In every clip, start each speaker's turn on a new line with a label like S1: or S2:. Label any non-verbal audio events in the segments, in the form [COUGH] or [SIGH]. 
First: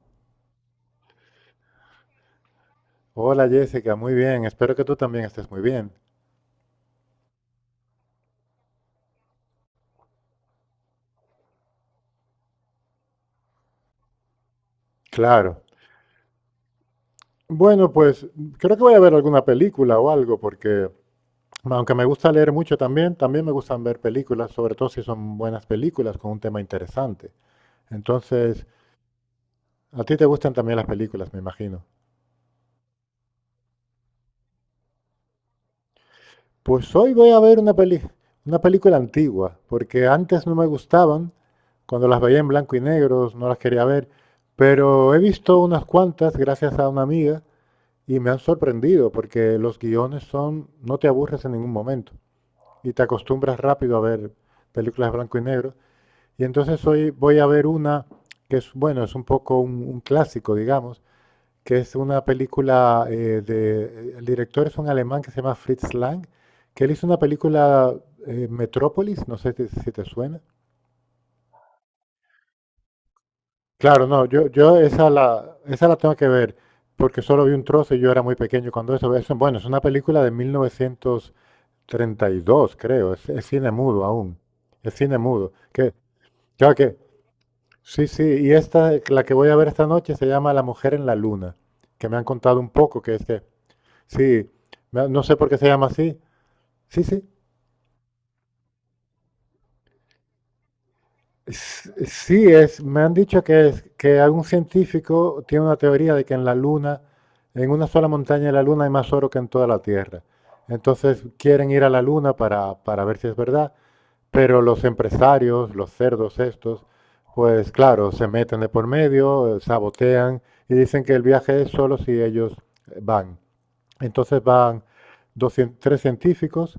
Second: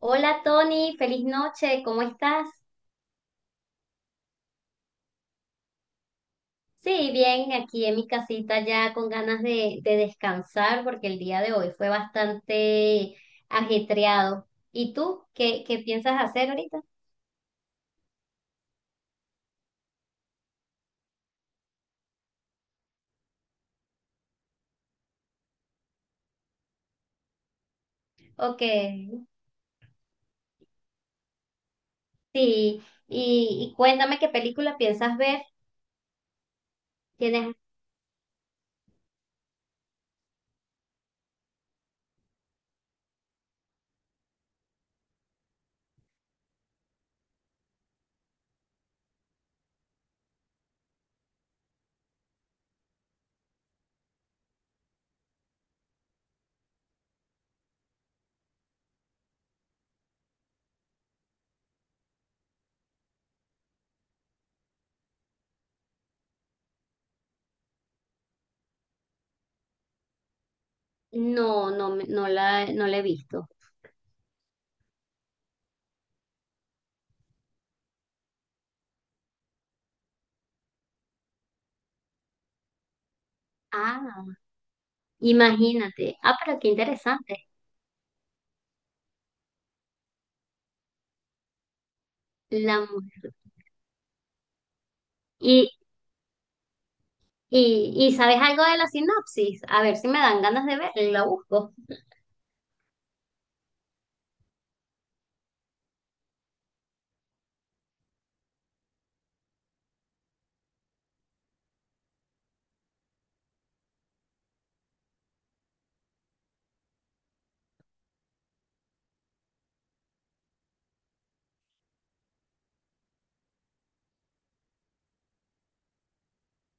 S1: Hola Tony, feliz noche, ¿cómo estás?
S2: Hola Jessica, muy bien. Espero que tú también estés muy bien.
S1: Sí, bien, aquí en mi casita ya con ganas de descansar porque el día de hoy fue bastante ajetreado. ¿Y tú qué,
S2: Claro.
S1: qué piensas hacer ahorita?
S2: Bueno, pues creo que voy a ver alguna película o algo, porque aunque me gusta leer mucho también, también me gustan ver películas, sobre todo si son buenas películas con un tema interesante.
S1: Ok,
S2: Entonces,
S1: sí,
S2: a ti te gustan también las películas, me imagino.
S1: y, y cuéntame qué película piensas ver.
S2: Pues hoy voy a
S1: ¿Tienes?
S2: ver una peli, una película antigua, porque antes no me gustaban, cuando las veía en blanco y negro, no las quería ver, pero he visto unas cuantas gracias a una amiga. Y me han sorprendido porque los guiones son, no te aburres en ningún momento y te acostumbras rápido a ver películas de blanco y negro. Y entonces hoy voy a ver una que es, bueno, es un poco un clásico, digamos, que es una película el director es un alemán que se llama Fritz Lang, que él hizo una película Metrópolis, no sé si te suena.
S1: No, no, no no la he visto.
S2: Claro, no, yo esa la tengo que ver porque solo vi un trozo y yo era muy pequeño cuando eso. Eso, bueno, es una película de 1900 treinta y dos creo. Es cine mudo
S1: Ah,
S2: aún. Es cine mudo. Que,
S1: imagínate. Ah, pero qué
S2: ya que,
S1: interesante.
S2: sí, sí. Y esta, la que voy a ver esta noche se llama La Mujer en la Luna, que me han contado un
S1: La
S2: poco, que es
S1: mujer.
S2: que, sí, no sé por qué se
S1: Y,
S2: llama así. Sí, sí.
S1: ¿Y sabes algo de la sinopsis? A ver si me dan ganas de verla y la busco.
S2: Sí, es, me han dicho que, es, que algún científico tiene una teoría de que en la Luna, en una sola montaña de la Luna hay más oro que en toda la Tierra. Entonces quieren ir a la Luna para ver si es verdad. Pero los empresarios, los cerdos estos, pues claro, se meten de por medio, sabotean y dicen que el viaje es solo si ellos van. Entonces van dos tres científicos,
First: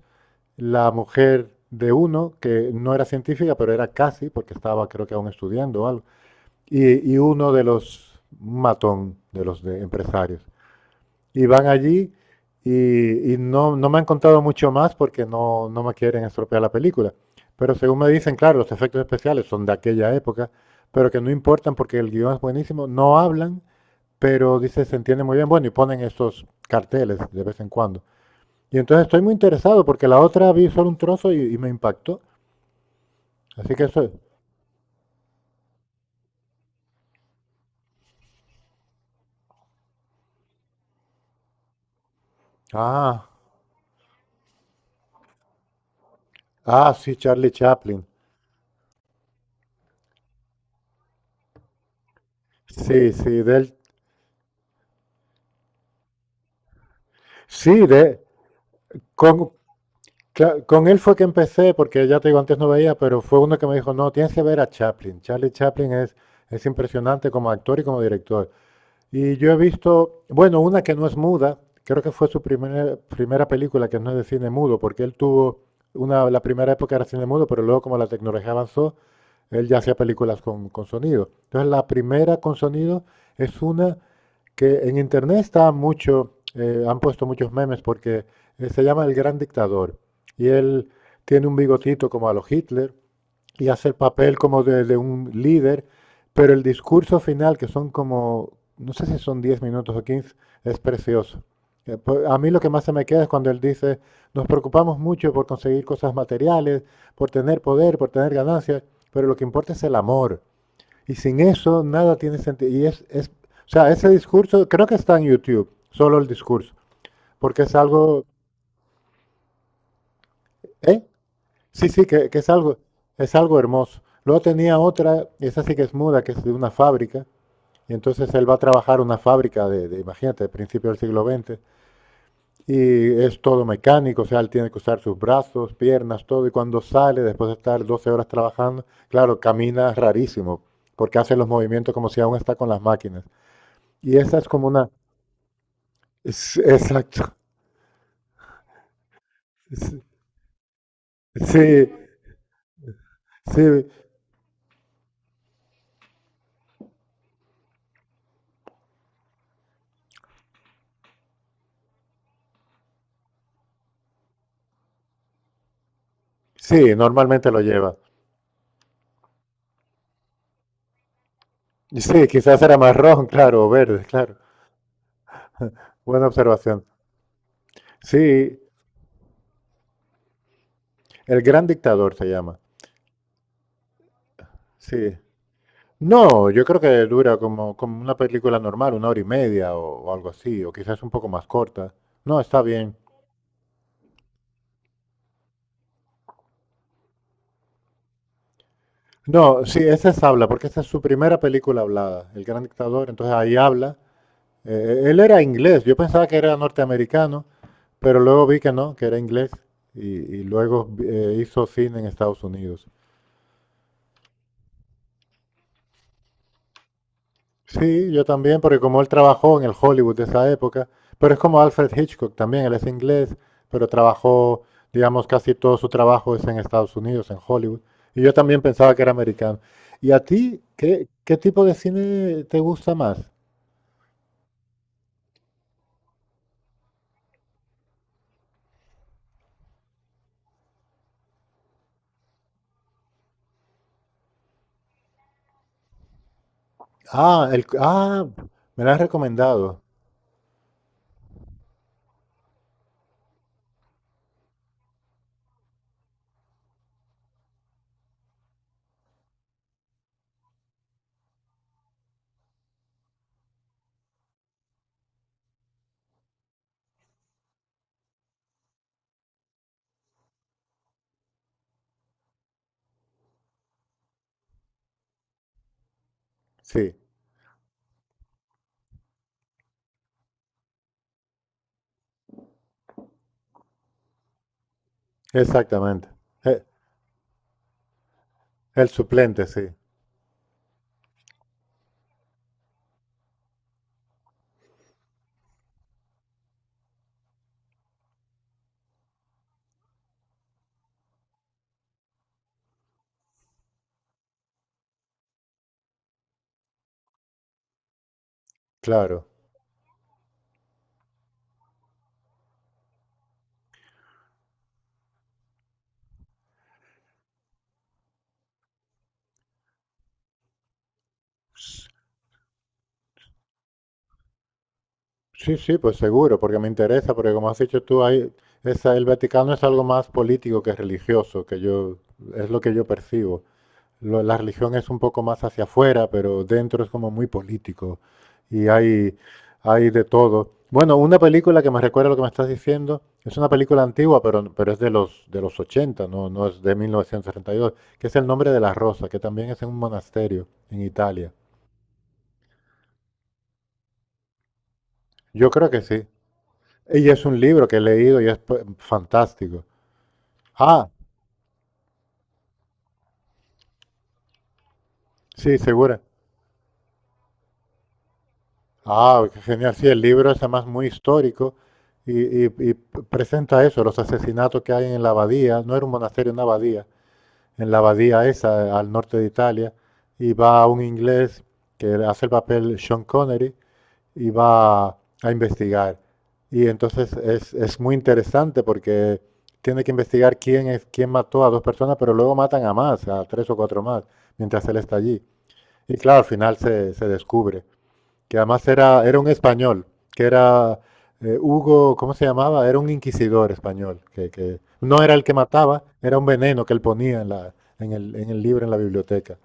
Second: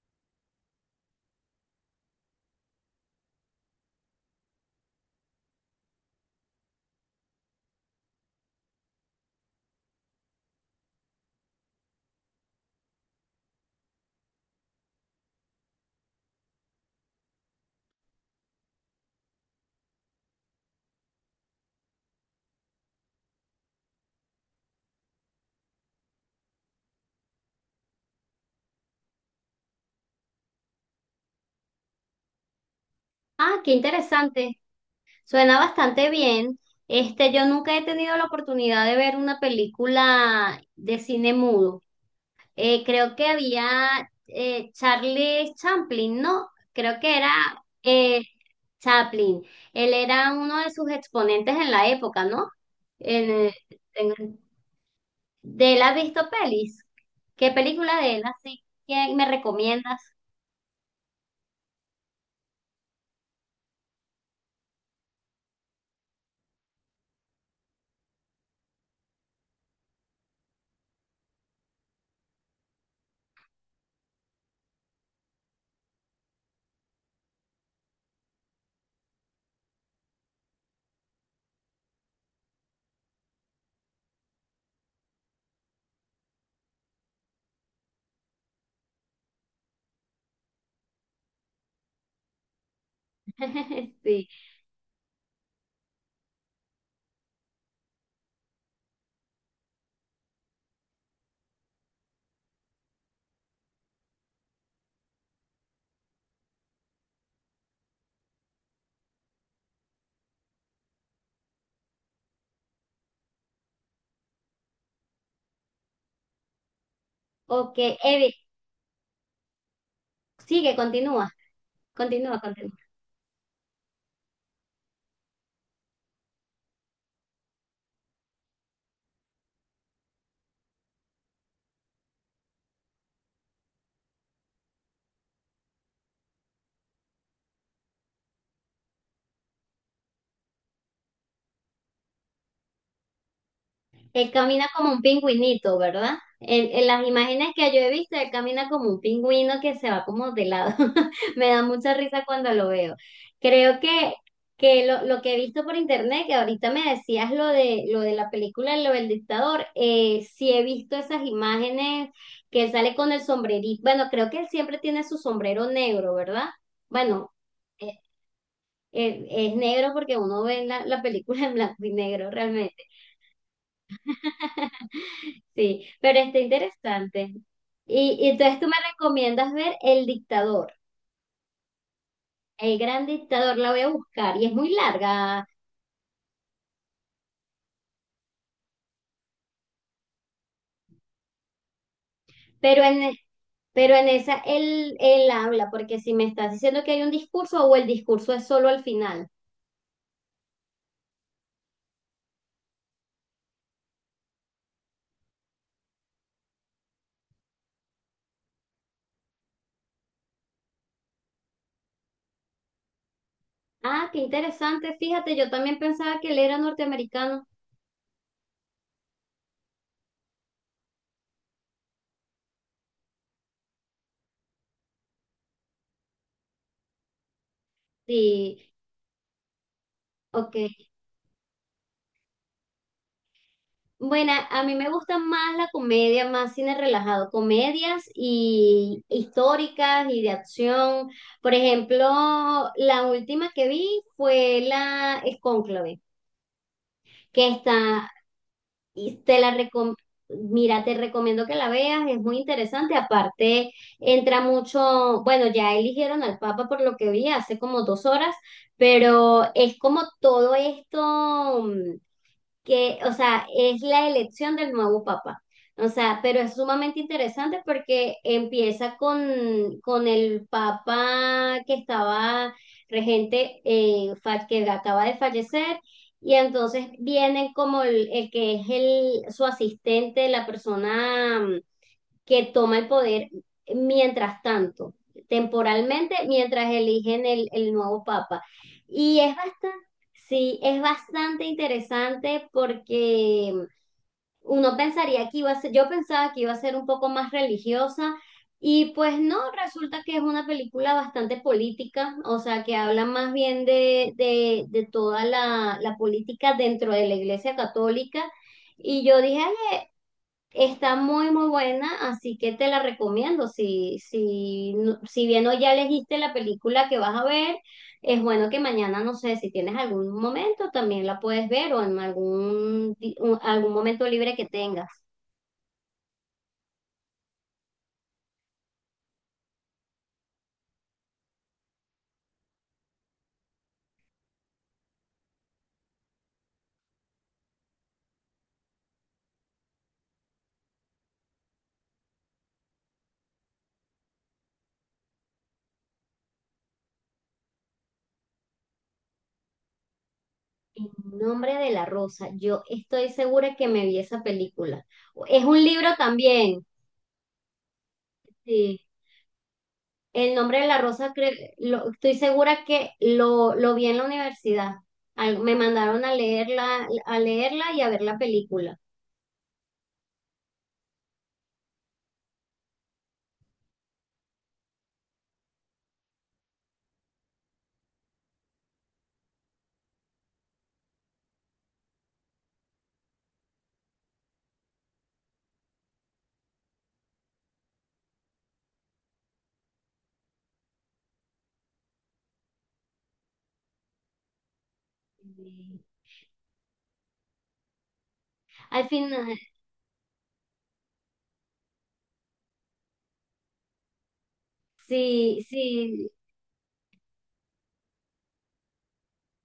S2: la mujer de uno, que no era científica, pero era casi, porque estaba creo que aún estudiando o algo, y uno de los matón, de los de empresarios y van allí y no, no me han contado mucho más porque no, no me quieren estropear la película. Pero según me dicen, claro, los efectos especiales son de aquella época, pero que no importan porque el guión es buenísimo, no hablan, pero dice, se entiende muy bien, bueno, y ponen estos carteles de vez en cuando. Y entonces estoy muy interesado porque la otra vi solo un trozo y me impactó.
S1: Ah, qué
S2: Así que eso es.
S1: interesante. Suena bastante bien. Este, yo nunca he tenido la oportunidad de ver una película de cine mudo. Creo que
S2: Ah,
S1: había Charlie Chaplin, ¿no?
S2: ah,
S1: Creo
S2: sí,
S1: que era
S2: Charlie Chaplin.
S1: eh, Chaplin. Él era uno de sus exponentes en la época, ¿no?
S2: Sí,
S1: En-
S2: sí,
S1: eh,
S2: del,
S1: en- ¿De él has visto pelis? ¿Qué
S2: sí,
S1: película de
S2: de,
S1: él así que me
S2: con,
S1: recomiendas?
S2: claro, con él fue que empecé, porque ya te digo, antes no veía, pero fue uno que me dijo, no, tienes que ver a Chaplin. Charlie Chaplin es impresionante como actor y como director. Y yo he visto, bueno, una que no es muda, creo que fue su primera película que no es de cine mudo, porque él tuvo la primera época era cine mudo, pero luego como la tecnología avanzó, él ya hacía películas con sonido. Entonces la primera con sonido es una que en internet está mucho, han puesto muchos memes porque se llama El Gran Dictador y él tiene un bigotito como a los Hitler y hace
S1: [LAUGHS]
S2: el
S1: Sí.
S2: papel como de un líder, pero el discurso final, que son como, no sé si son 10 minutos o 15 es precioso. Pues, a mí lo que más se me queda es cuando él dice, nos preocupamos mucho por conseguir cosas materiales, por tener poder, por tener ganancias, pero lo que importa es el amor. Y sin eso nada tiene sentido. Y es, o sea, ese discurso, creo que está en YouTube, solo el discurso, porque es
S1: Ok,
S2: algo,
S1: Evi, sigue,
S2: ¿eh?
S1: continúa,
S2: Sí, sí, que,
S1: continúa,
S2: que
S1: continúa.
S2: es algo hermoso. Luego tenía otra, esa sí que es muda, que es de una fábrica, y entonces él va a trabajar una fábrica de imagínate, de principios del siglo XX y es todo mecánico, o sea, él tiene que usar sus brazos, piernas, todo, y cuando sale, después de estar 12 horas trabajando, claro, camina rarísimo, porque hace los movimientos como si aún está con las máquinas. Y
S1: Él
S2: esa es como
S1: camina
S2: una,
S1: como un pingüinito, ¿verdad?
S2: Es-
S1: En las
S2: Exacto.
S1: imágenes que yo he visto, él camina como un pingüino que se va como de lado. [LAUGHS] Me da
S2: Sí,
S1: mucha risa cuando lo veo.
S2: sí,
S1: Creo que, lo que he visto por internet, que ahorita me decías lo de la película, lo del dictador, sí he visto esas imágenes que él sale con el sombrerito. Bueno, creo que él siempre tiene su sombrero negro, ¿verdad?
S2: sí,
S1: Bueno,
S2: normalmente lo lleva.
S1: eh, es negro porque uno ve la película en blanco y
S2: Y sí,
S1: negro
S2: quizás
S1: realmente.
S2: era marrón, claro, o verde, claro.
S1: [LAUGHS] Sí, pero
S2: Buena
S1: está
S2: observación.
S1: interesante. Y entonces
S2: Sí,
S1: tú me recomiendas ver El Dictador,
S2: El Gran Dictador se llama.
S1: El Gran Dictador, la voy a buscar y es muy
S2: Sí.
S1: larga,
S2: No, yo creo que dura como una película normal, una hora y media o algo así, o quizás un poco más corta. No, está
S1: pero
S2: bien.
S1: en, e, pero en esa él, él habla, porque si me estás diciendo que hay un discurso o el discurso es solo al final.
S2: No, sí, esa es habla, porque esa es su primera película hablada, El Gran Dictador, entonces ahí habla. Él era inglés, yo pensaba que era norteamericano, pero luego vi que no, que era inglés y, y luego hizo cine en Estados Unidos.
S1: Ah, qué interesante, fíjate, yo también pensaba que él era norteamericano.
S2: Sí, yo también, porque como él trabajó en el Hollywood de esa época, pero es como Alfred Hitchcock también, él es inglés, pero trabajó, digamos, casi todo su trabajo es en Estados Unidos, en Hollywood. Y yo
S1: Sí,
S2: también pensaba que era americano. ¿Y a ti
S1: ok.
S2: qué tipo de cine te gusta más?
S1: Bueno, a mí me gusta más la comedia, más cine relajado, comedias y históricas y de acción. Por ejemplo, la última que vi fue la es Cónclave, que
S2: Ah, el,
S1: está,
S2: ah, me lo has
S1: y te la
S2: recomendado.
S1: recom- mira, te recomiendo que la veas, es muy interesante. Aparte, entra mucho, bueno, ya eligieron al Papa por lo que vi hace como dos horas, pero es como todo esto. Que, o sea, es la elección del nuevo papa. O sea, pero es sumamente interesante porque empieza con el papa que estaba regente, que acaba de fallecer, y entonces
S2: Sí,
S1: vienen como el que es el, su asistente, la persona que toma el poder mientras tanto,
S2: exactamente.
S1: temporalmente,
S2: Eh,
S1: mientras eligen el nuevo papa.
S2: El
S1: Y es
S2: suplente, sí,
S1: bastante, sí, es bastante interesante porque uno pensaría que iba a ser, yo pensaba que iba a ser un poco más religiosa. Y pues no, resulta que es una película bastante política, o sea, que habla más bien de toda la, la política dentro de la Iglesia Católica. Y yo
S2: claro.
S1: dije, ay, está muy, muy buena, así que te la recomiendo. Si, si bien hoy ya elegiste la película que vas a ver, es bueno que mañana, no sé, si tienes algún momento, también la puedes ver o en algún momento libre que tengas.
S2: Sí, sí, pues seguro, porque me interesa, porque como has dicho tú, hay, esa, el Vaticano es algo más político que religioso, que yo, es lo que yo percibo. La religión es un poco más hacia afuera, pero dentro es como muy político y hay de todo. Bueno, una película que me recuerda lo que me estás diciendo, es una película antigua, pero es de los 80, no, no es de 1962, que es El nombre de la rosa, que también es en un monasterio en
S1: En
S2: Italia.
S1: nombre de la rosa, yo estoy segura que me vi esa película. Es
S2: Yo
S1: un
S2: creo que
S1: libro
S2: sí.
S1: también.
S2: Y es un libro que he leído y es p-
S1: Sí.
S2: fantástico.
S1: El nombre de la
S2: Ah,
S1: rosa, estoy segura que lo vi en la universidad. Me
S2: sí, segura.
S1: mandaron a leerla y a ver la película.
S2: Ah, qué genial. Sí, el libro es además muy histórico y presenta eso, los asesinatos que hay en la abadía. No era un monasterio, una abadía. En la abadía esa, al norte de Italia. Y va un inglés que hace el papel Sean Connery y va a investigar. Y entonces es muy interesante porque tiene que investigar quién es, quién mató a dos personas, pero luego matan a más, a tres o cuatro más, mientras él está allí. Y claro, al final se descubre que además
S1: Al
S2: era un
S1: final,
S2: español, que era Hugo, ¿cómo se llamaba? Era un inquisidor español, que no era el que
S1: sí,
S2: mataba,
S1: sí,
S2: era un veneno que él ponía en el libro, en la biblioteca.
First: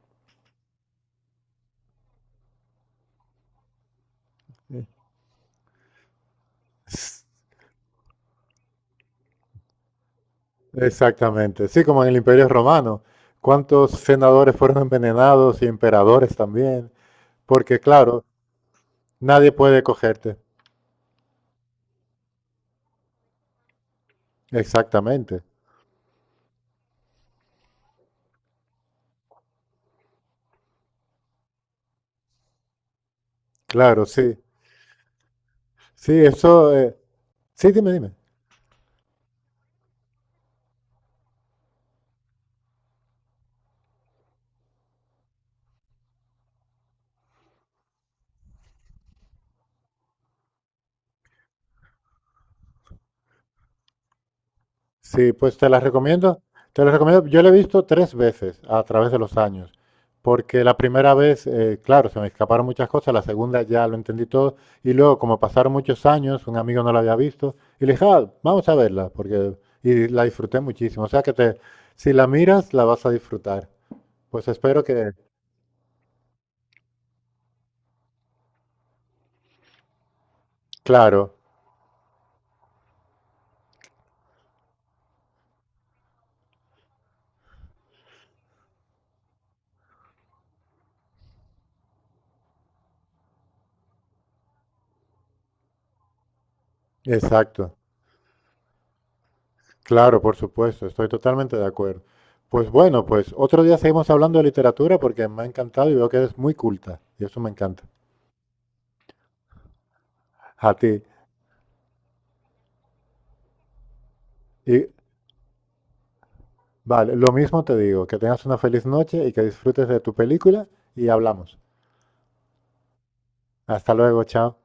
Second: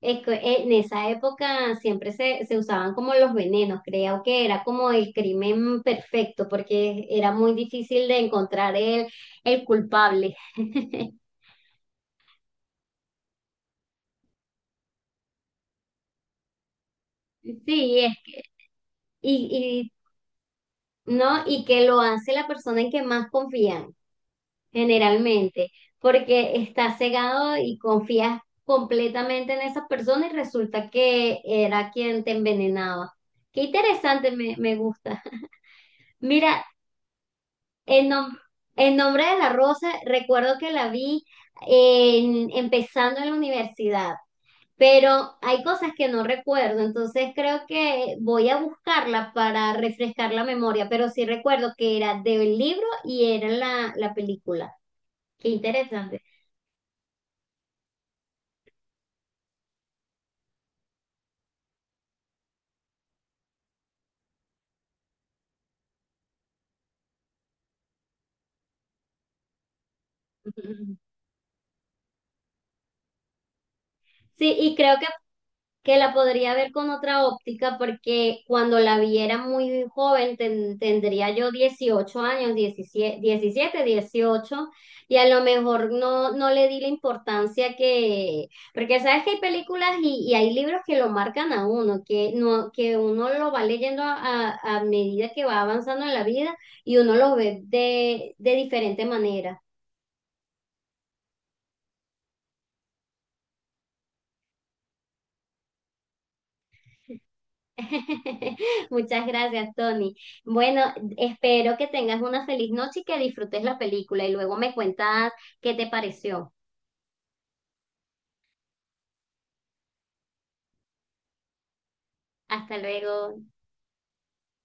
S1: es que en esa época siempre se usaban como los venenos, creo que era como el crimen perfecto, porque
S2: Sí.
S1: era muy difícil de encontrar el culpable. [LAUGHS]
S2: Exactamente. Sí, como en el Imperio Romano. ¿Cuántos senadores fueron envenenados y emperadores también? Porque
S1: Sí,
S2: claro, nadie puede
S1: y,
S2: cogerte.
S1: ¿no? Y que lo hace la persona en que más confían,
S2: Exactamente.
S1: generalmente, porque estás cegado y confías completamente en esa persona y resulta que era quien te envenenaba. Qué
S2: Claro,
S1: interesante,
S2: sí.
S1: me gusta. [LAUGHS]
S2: Sí,
S1: Mira,
S2: eso. Sí, dime,
S1: en,
S2: dime.
S1: nom- en nombre de la rosa, recuerdo que la vi empezando en la universidad, pero hay cosas que no recuerdo, entonces creo que voy a buscarla para refrescar la memoria, pero sí recuerdo que era del libro y era la, la película.
S2: Sí,
S1: Qué
S2: pues te las
S1: interesante.
S2: recomiendo. Te las recomiendo. Yo la he visto tres veces a través de los años, porque la primera vez, claro, se me escaparon muchas cosas, la segunda ya lo entendí todo, y luego, como pasaron muchos años, un amigo no la había visto, y le dije: "Ah, vamos a verla", porque y la disfruté muchísimo. O
S1: [LAUGHS]
S2: sea que te, si la miras, la vas a disfrutar. Pues
S1: Sí, y
S2: espero
S1: creo
S2: que,
S1: que la podría ver con otra óptica porque cuando la viera muy joven tendría
S2: claro,
S1: yo 18 años, 17, 18 y a lo mejor no, no le di la importancia que, porque sabes que hay películas y hay libros que lo marcan a uno, que, no, que uno lo va leyendo a medida que va avanzando en la vida y uno lo ve
S2: exacto.
S1: de diferente manera.
S2: Claro, por supuesto, estoy totalmente de acuerdo. Pues bueno, pues otro día seguimos hablando de literatura porque me ha encantado y veo que eres muy culta y eso me encanta.
S1: [LAUGHS] Muchas gracias, Tony.
S2: A
S1: Bueno,
S2: ti.
S1: espero que tengas una feliz noche y que disfrutes la película y luego me
S2: Y
S1: cuentas qué te pareció.
S2: vale, lo mismo te digo, que tengas una feliz noche y que disfrutes de tu película y hablamos.
S1: Hasta luego.
S2: Hasta luego, chao.